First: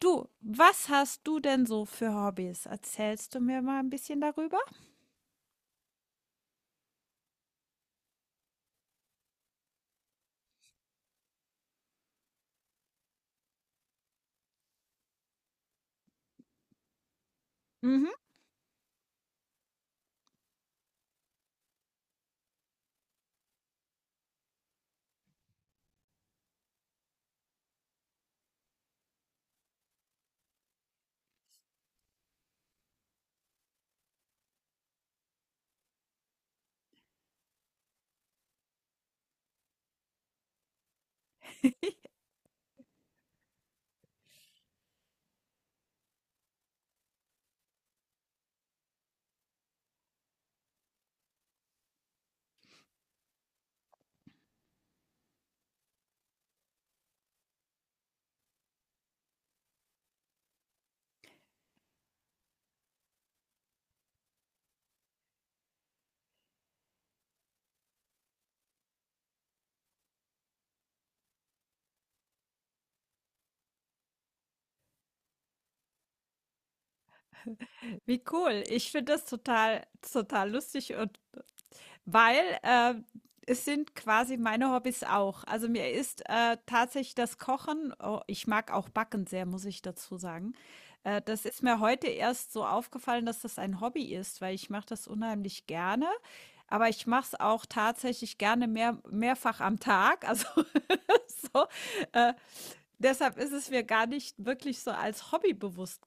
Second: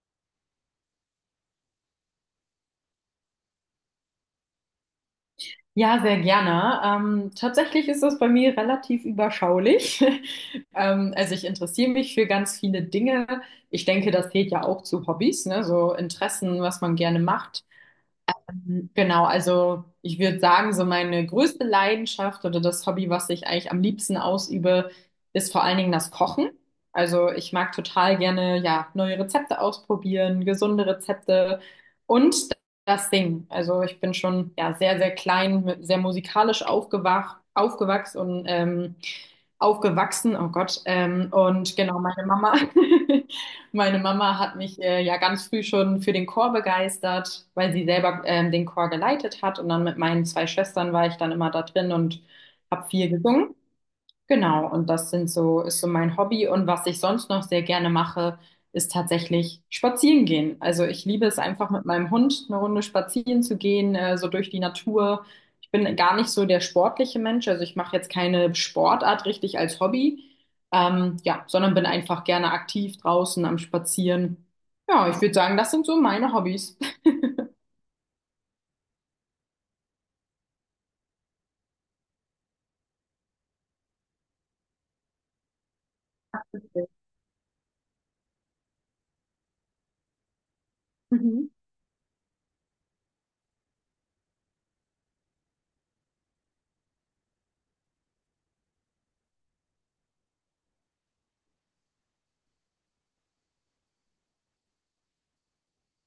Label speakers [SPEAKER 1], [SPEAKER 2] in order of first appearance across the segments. [SPEAKER 1] Du, was hast du denn so für Hobbys? Erzählst du mir mal ein bisschen darüber?
[SPEAKER 2] Ja, sehr gerne. Tatsächlich ist das bei mir relativ überschaulich. Also ich interessiere mich für ganz viele Dinge. Ich denke, das zählt ja auch zu Hobbys, ne? So Interessen, was man gerne macht.
[SPEAKER 1] Mhm.
[SPEAKER 2] Genau, also ich würde sagen, so meine größte Leidenschaft oder das Hobby, was ich eigentlich am liebsten ausübe, ist vor allen Dingen das Kochen. Also ich mag total gerne, ja, neue Rezepte ausprobieren, gesunde Rezepte und das Singen. Also ich bin schon, ja, sehr, sehr klein, sehr musikalisch aufgewachsen und aufgewachsen, oh Gott, und genau, meine Mama. Meine Mama hat mich ja ganz früh schon für den Chor begeistert, weil sie selber den Chor geleitet hat. Und dann mit meinen zwei Schwestern war ich dann immer da drin und habe viel gesungen. Genau, und das ist so mein Hobby. Und was ich sonst noch sehr gerne mache, ist tatsächlich spazieren gehen. Also ich liebe es einfach mit meinem Hund eine Runde spazieren zu gehen, so durch die Natur. Ich bin gar nicht so der sportliche Mensch, also ich mache jetzt keine Sportart richtig als Hobby, ja, sondern bin einfach gerne aktiv draußen am Spazieren. Ja, ich würde sagen, das sind so meine Hobbys.
[SPEAKER 1] Wie cool. Ich finde das total, total lustig und weil es sind quasi meine Hobbys auch. Also mir ist tatsächlich das Kochen, oh, ich mag auch Backen sehr, muss ich dazu sagen. Das
[SPEAKER 2] Mhm.
[SPEAKER 1] ist mir heute erst so aufgefallen, dass das ein Hobby ist, weil ich mache das unheimlich gerne. Aber ich mache es auch tatsächlich gerne mehrfach am Tag. Also so. Äh, Deshalb ist es mir gar nicht wirklich so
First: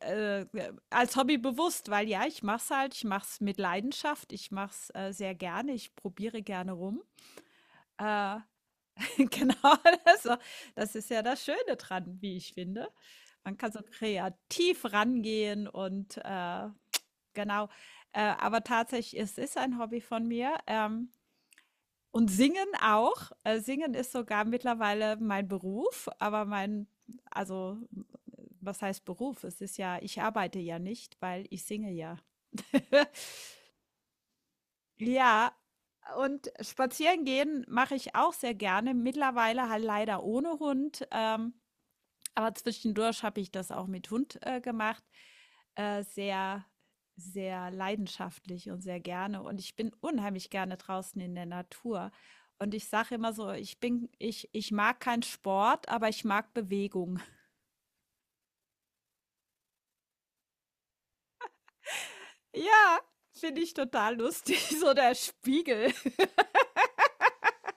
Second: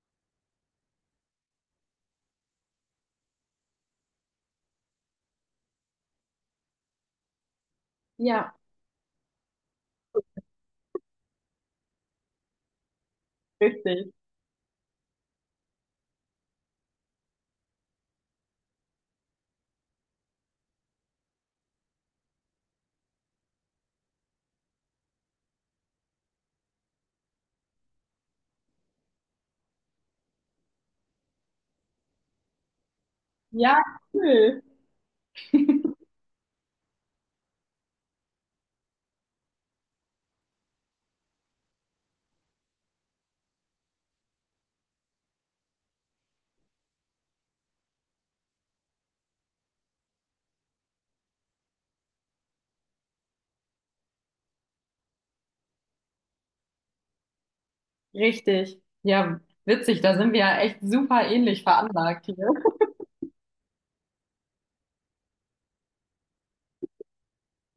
[SPEAKER 1] als Hobby bewusst, weil ja, ich mache es halt, ich mache es mit Leidenschaft, ich mach's sehr gerne, ich probiere gerne rum. Äh,
[SPEAKER 2] Ja,
[SPEAKER 1] genau, also, das ist ja das Schöne dran, wie ich finde. Man kann so
[SPEAKER 2] richtig.
[SPEAKER 1] kreativ rangehen und genau. Aber tatsächlich, es ist ein Hobby von mir. Und singen auch. Singen ist sogar mittlerweile mein Beruf, aber mein, also was heißt Beruf? Es ist ja, ich arbeite ja nicht, weil ich singe ja.
[SPEAKER 2] Ja, cool.
[SPEAKER 1] Ja, und spazieren gehen mache ich auch sehr gerne. Mittlerweile halt leider ohne Hund. Aber zwischendurch habe ich das auch mit Hund gemacht. Sehr, sehr leidenschaftlich und sehr gerne. Und ich bin unheimlich gerne draußen in der Natur. Und ich sage immer so, ich mag keinen Sport, aber ich mag Bewegung.
[SPEAKER 2] Richtig. Ja, witzig, da sind wir ja echt super ähnlich veranlagt hier.
[SPEAKER 1] Ja, finde ich total lustig. So der Spiegel.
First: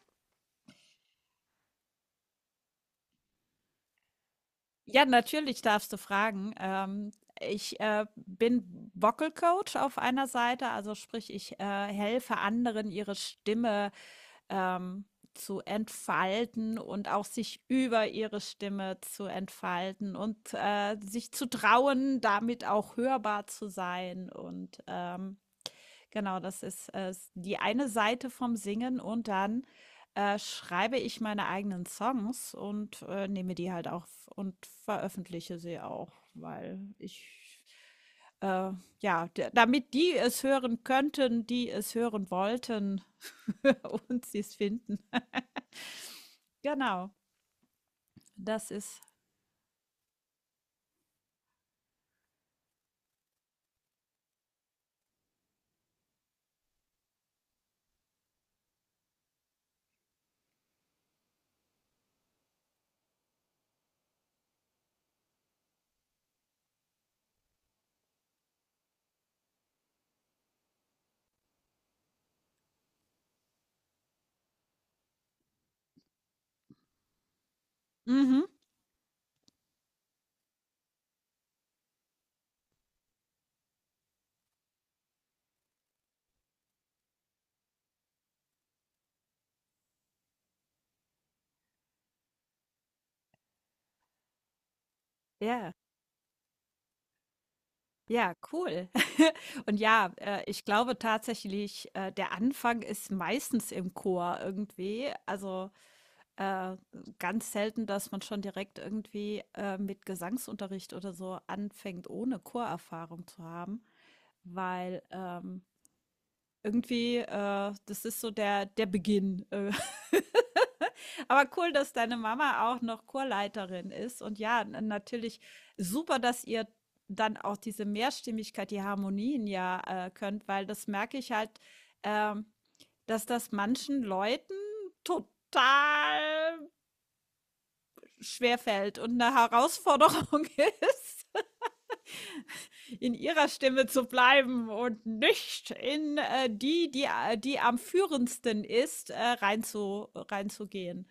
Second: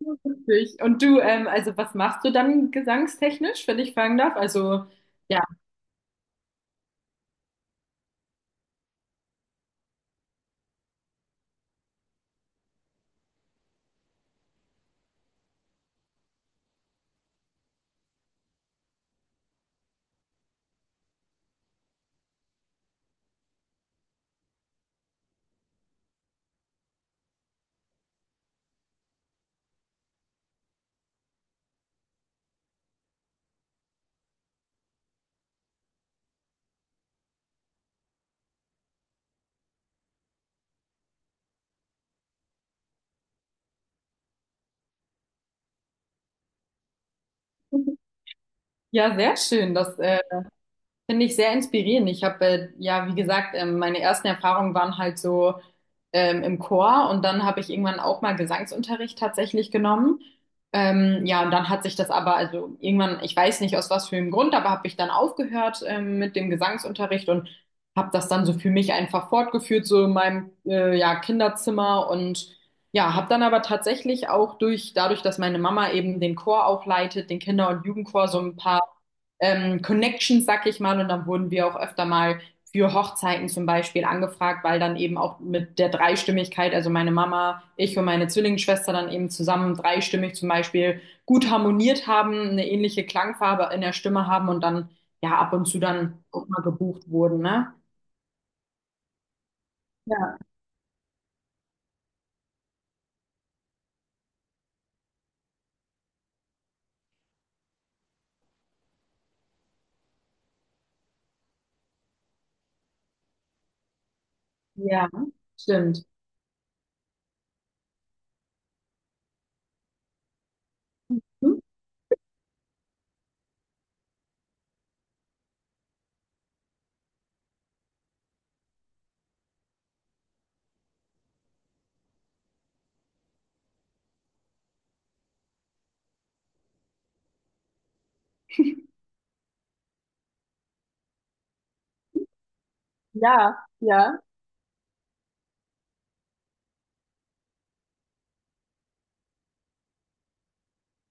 [SPEAKER 2] Witzig. Und du, also was machst du dann gesangstechnisch, wenn ich fragen darf? Also,
[SPEAKER 1] Ja,
[SPEAKER 2] ja,
[SPEAKER 1] natürlich darfst du fragen. Ich bin Vocal Coach auf einer Seite, also sprich, ich helfe anderen, ihre Stimme ähm, zu entfalten und auch sich über ihre Stimme zu entfalten und sich zu trauen, damit auch hörbar zu sein. Und genau, das ist die eine Seite vom Singen und dann schreibe ich meine eigenen Songs und nehme die halt auch und veröffentliche sie auch, weil äh, ja, damit die es hören könnten, die es hören wollten und sie es finden. Genau, das ist
[SPEAKER 2] ja, sehr schön. Das Finde ich sehr inspirierend. Ich habe ja, wie gesagt, meine ersten Erfahrungen waren halt so im Chor und dann habe ich irgendwann auch mal Gesangsunterricht tatsächlich genommen. Ja, und dann hat sich das aber, also irgendwann, ich weiß nicht aus was für einem Grund, aber habe ich dann aufgehört mit dem Gesangsunterricht und habe das dann so für mich einfach fortgeführt, so in meinem ja, Kinderzimmer und ja, habe dann aber tatsächlich auch dadurch, dass meine Mama eben den Chor auch leitet, den Kinder- und Jugendchor, so
[SPEAKER 1] mhm,
[SPEAKER 2] ein paar Connections, sag ich mal. Und dann wurden wir auch öfter mal für Hochzeiten zum Beispiel angefragt, weil dann eben auch mit der Dreistimmigkeit, also meine Mama, ich und meine Zwillingsschwester dann eben zusammen dreistimmig zum Beispiel gut harmoniert haben, eine ähnliche Klangfarbe in der Stimme haben und dann ja ab und
[SPEAKER 1] ja,
[SPEAKER 2] zu dann auch mal gebucht wurden, ne?
[SPEAKER 1] ja, cool. Und ja,
[SPEAKER 2] Ja,
[SPEAKER 1] ich glaube tatsächlich, der Anfang ist meistens im Chor irgendwie. Also äh, ganz selten, dass man schon direkt irgendwie mit Gesangsunterricht oder so anfängt, ohne Chorerfahrung zu haben, weil
[SPEAKER 2] ja, stimmt.
[SPEAKER 1] irgendwie, das ist so der Beginn. Aber
[SPEAKER 2] Hm?
[SPEAKER 1] cool, dass deine Mama auch noch Chorleiterin ist. Und ja, n- natürlich super, dass ihr dann auch diese Mehrstimmigkeit, die Harmonien ja könnt, weil das merke ich halt, ähm, dass das manchen Leuten total schwerfällt und eine Herausforderung ist. In ihrer
[SPEAKER 2] Ja,
[SPEAKER 1] Stimme zu
[SPEAKER 2] ja.
[SPEAKER 1] bleiben und nicht in die am führendsten ist, reinzugehen.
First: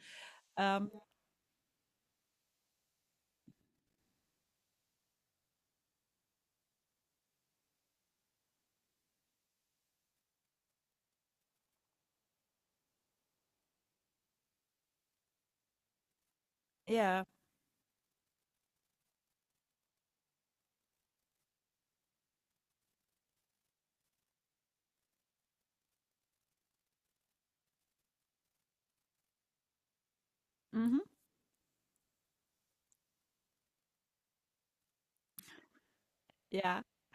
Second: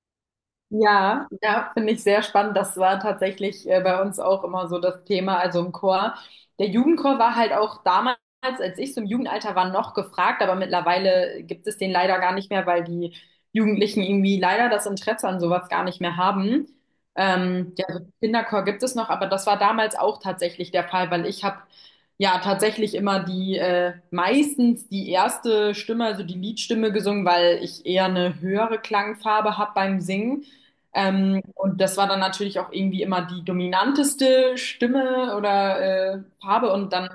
[SPEAKER 1] Ähm,
[SPEAKER 2] Ja, ja, finde ich sehr spannend. Das war tatsächlich bei uns auch immer so das Thema, also im Chor. Der Jugendchor war halt auch damals, als ich so im Jugendalter war, noch gefragt, aber mittlerweile gibt es den leider gar nicht mehr, weil die Jugendlichen irgendwie leider das Interesse an sowas gar nicht mehr haben.
[SPEAKER 1] ja,
[SPEAKER 2] Ja, also Kinderchor gibt es noch, aber das war damals auch tatsächlich der Fall, weil ich habe ja tatsächlich immer die meistens die erste Stimme, also die Liedstimme gesungen, weil ich eher eine höhere Klangfarbe habe beim Singen.
[SPEAKER 1] mhm,
[SPEAKER 2] Und das war dann natürlich auch irgendwie immer die dominanteste Stimme oder Farbe.
[SPEAKER 1] ja.
[SPEAKER 2] Und dann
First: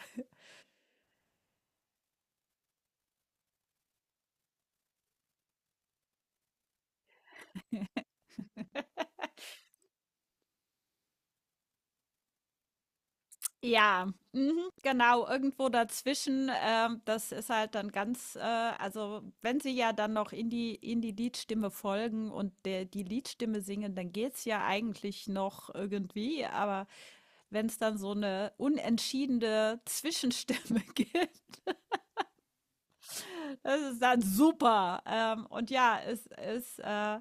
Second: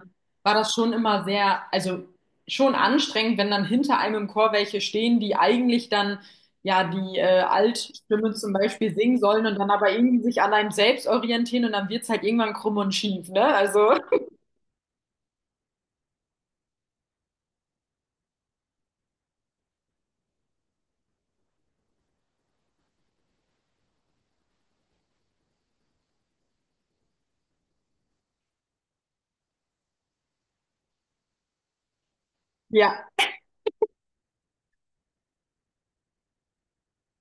[SPEAKER 2] war das schon immer sehr, also schon anstrengend, wenn dann hinter einem im Chor welche stehen, die eigentlich dann ja die Altstimme zum Beispiel singen sollen und dann aber irgendwie sich an einem selbst orientieren und dann wird's halt irgendwann krumm und schief, ne? Also,
[SPEAKER 1] Ja, mhm, genau, irgendwo dazwischen. Das ist halt dann also wenn sie ja dann noch in die Liedstimme folgen und die Liedstimme singen, dann geht's ja eigentlich noch irgendwie, aber wenn es dann so eine unentschiedene Zwischenstimme gibt,
[SPEAKER 2] ja,
[SPEAKER 1] das ist dann super. Und ja,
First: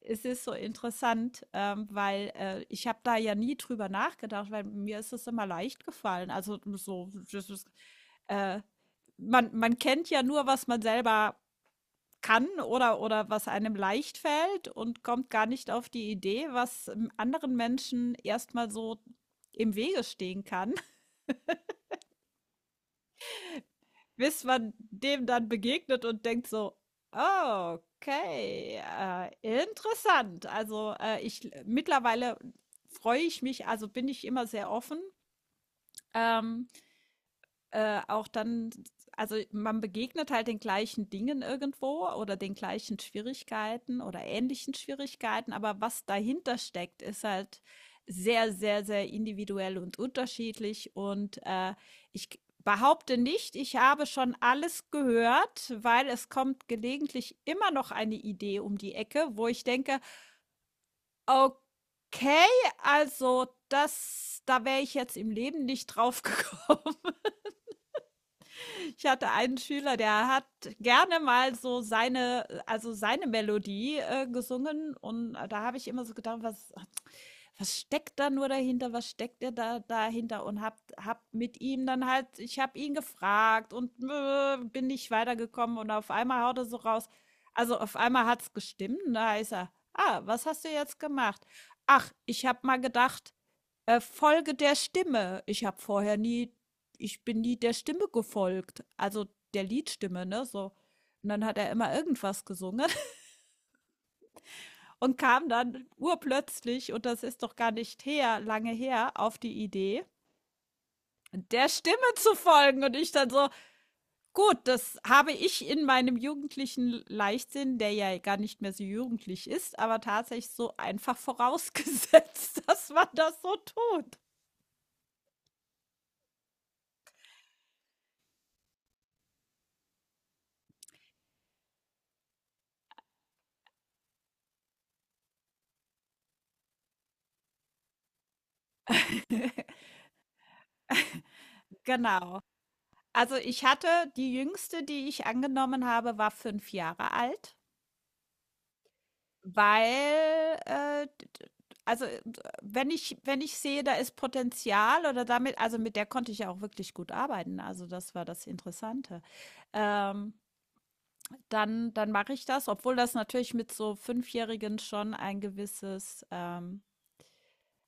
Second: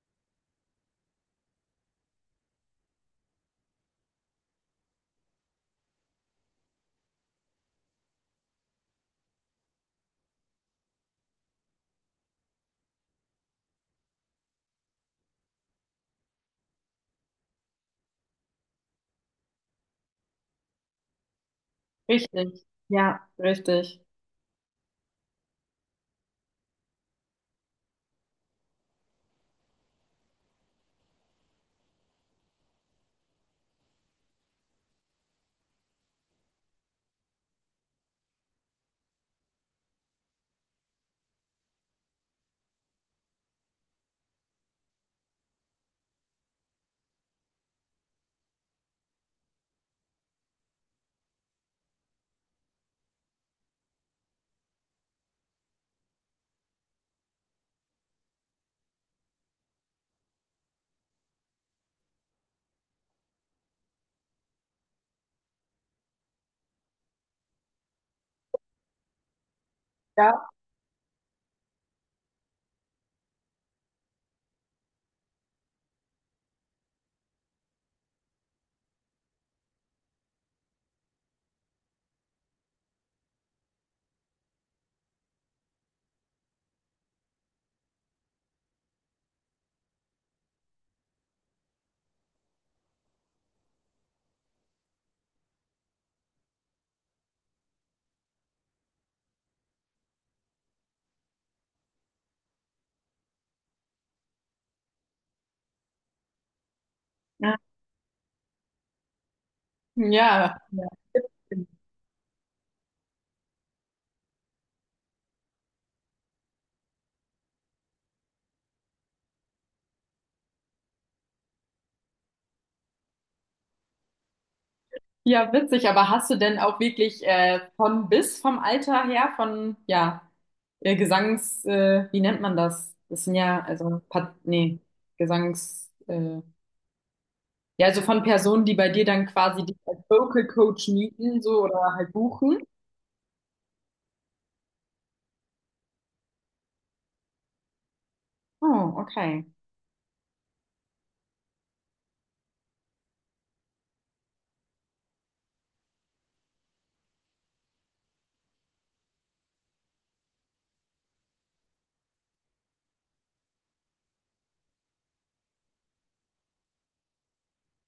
[SPEAKER 1] es ist so interessant, weil ich habe da ja nie drüber nachgedacht, weil mir ist es immer leicht gefallen. Also so, äh, man, man kennt ja nur, was man selber kann oder was einem leicht fällt und kommt gar nicht auf die Idee, was anderen Menschen erstmal so im Wege stehen kann.
[SPEAKER 2] richtig. Ja, richtig.
[SPEAKER 1] Bis man dem dann begegnet und denkt so: „Ah, okay, interessant.“ Also, ich mittlerweile freue ich mich also, bin ich immer sehr offen, ähm auch dann, also man begegnet halt den gleichen Dingen irgendwo oder den gleichen Schwierigkeiten oder ähnlichen Schwierigkeiten, aber was dahinter steckt, ist halt sehr, sehr, sehr individuell und unterschiedlich. Und ich behaupte nicht, ich habe schon alles gehört, weil es kommt gelegentlich immer noch eine Idee um die Ecke, wo ich denke, okay, also das, da wäre ich jetzt im Leben nicht drauf gekommen. Ich hatte einen Schüler, der hat
[SPEAKER 2] Ja,
[SPEAKER 1] gerne mal so also seine Melodie gesungen und da habe ich immer so gedacht, was steckt da nur dahinter, was steckt er da dahinter und hab mit ihm dann halt, ich habe ihn gefragt und bin nicht weitergekommen und auf einmal haut er so raus, also auf einmal hat's gestimmt, und da ist er, ah, was hast du jetzt gemacht? Ach, ich habe mal gedacht, folge der Stimme. Ich bin nie der Stimme gefolgt, also der Liedstimme, ne, so. Und dann hat er immer irgendwas gesungen und kam dann urplötzlich, und das ist doch gar nicht her, lange her, auf die Idee,
[SPEAKER 2] ja, ja.
[SPEAKER 1] der Stimme zu folgen. Und ich dann so, gut, das habe ich in meinem jugendlichen Leichtsinn, der ja gar nicht mehr so jugendlich ist, aber tatsächlich so einfach vorausgesetzt, dass man das so tut.
[SPEAKER 2] Ja, witzig, aber hast du denn auch wirklich von bis vom Alter her, von, ja, wie nennt man das? Das sind ja, also, Gesangs, äh, ja, also von Personen, die bei dir dann quasi dich als Vocal Coach mieten, so, oder halt
[SPEAKER 1] Genau.
[SPEAKER 2] buchen.
[SPEAKER 1] Also, ich hatte die jüngste, die ich angenommen habe, war 5 Jahre alt,
[SPEAKER 2] Oh, okay.
[SPEAKER 1] weil, d d also, d wenn ich sehe, da ist Potenzial oder damit also, mit der konnte ich ja auch wirklich gut arbeiten, also, das war das Interessante. Ähm, Dann mache ich das, obwohl das natürlich mit so Fünfjährigen schon ein gewisses,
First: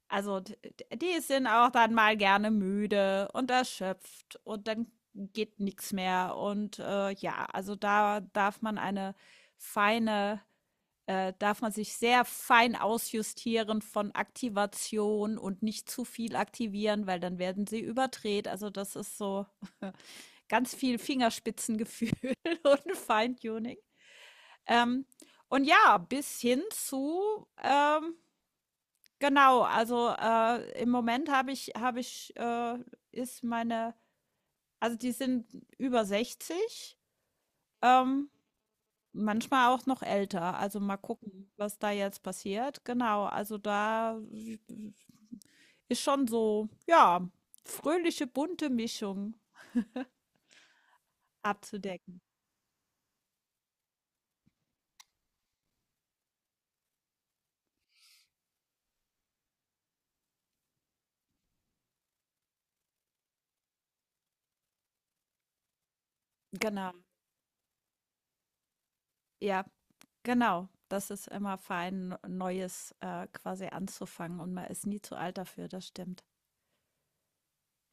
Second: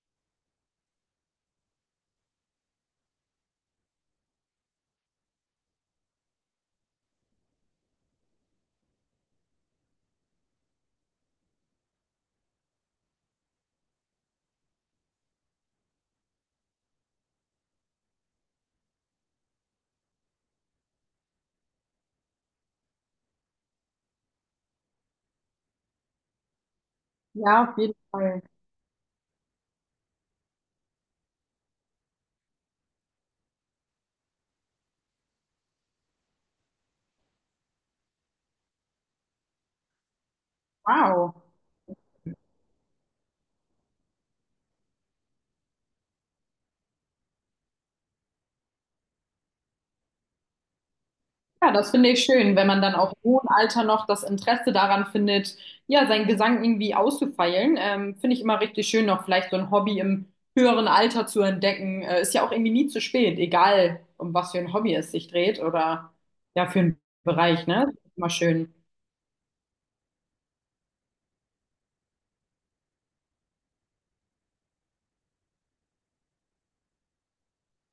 [SPEAKER 1] also, d d die sind auch dann mal gerne müde und erschöpft und dann geht nichts mehr und, ja, also, da darf man eine feine darf man sich sehr fein ausjustieren von Aktivation und nicht zu viel aktivieren, weil dann werden sie überdreht. Also, das ist so ganz viel Fingerspitzengefühl und Feintuning. Ähm, und ja, bis hin zu,
[SPEAKER 2] Ja, auf jeden Fall.
[SPEAKER 1] genau, also, im Moment habe ich, ist meine also, die sind über 60, ähm, manchmal auch noch älter. Also, mal
[SPEAKER 2] Wow.
[SPEAKER 1] gucken, was da jetzt passiert. Genau, also, da ist schon so, ja, fröhliche, bunte Mischung
[SPEAKER 2] Ja, das finde
[SPEAKER 1] abzudecken.
[SPEAKER 2] ich schön, wenn man dann auch im hohen Alter noch das Interesse daran findet, ja, seinen Gesang irgendwie auszufeilen. Finde ich immer richtig schön, noch vielleicht so ein Hobby im höheren Alter zu entdecken. Ist ja auch irgendwie nie zu spät, egal um was für ein Hobby es sich dreht oder ja, für
[SPEAKER 1] Genau,
[SPEAKER 2] einen Bereich, ne? Immer schön.
[SPEAKER 1] ja, genau. Das ist immer fein, Neues, quasi anzufangen und man ist nie zu alt dafür, das stimmt.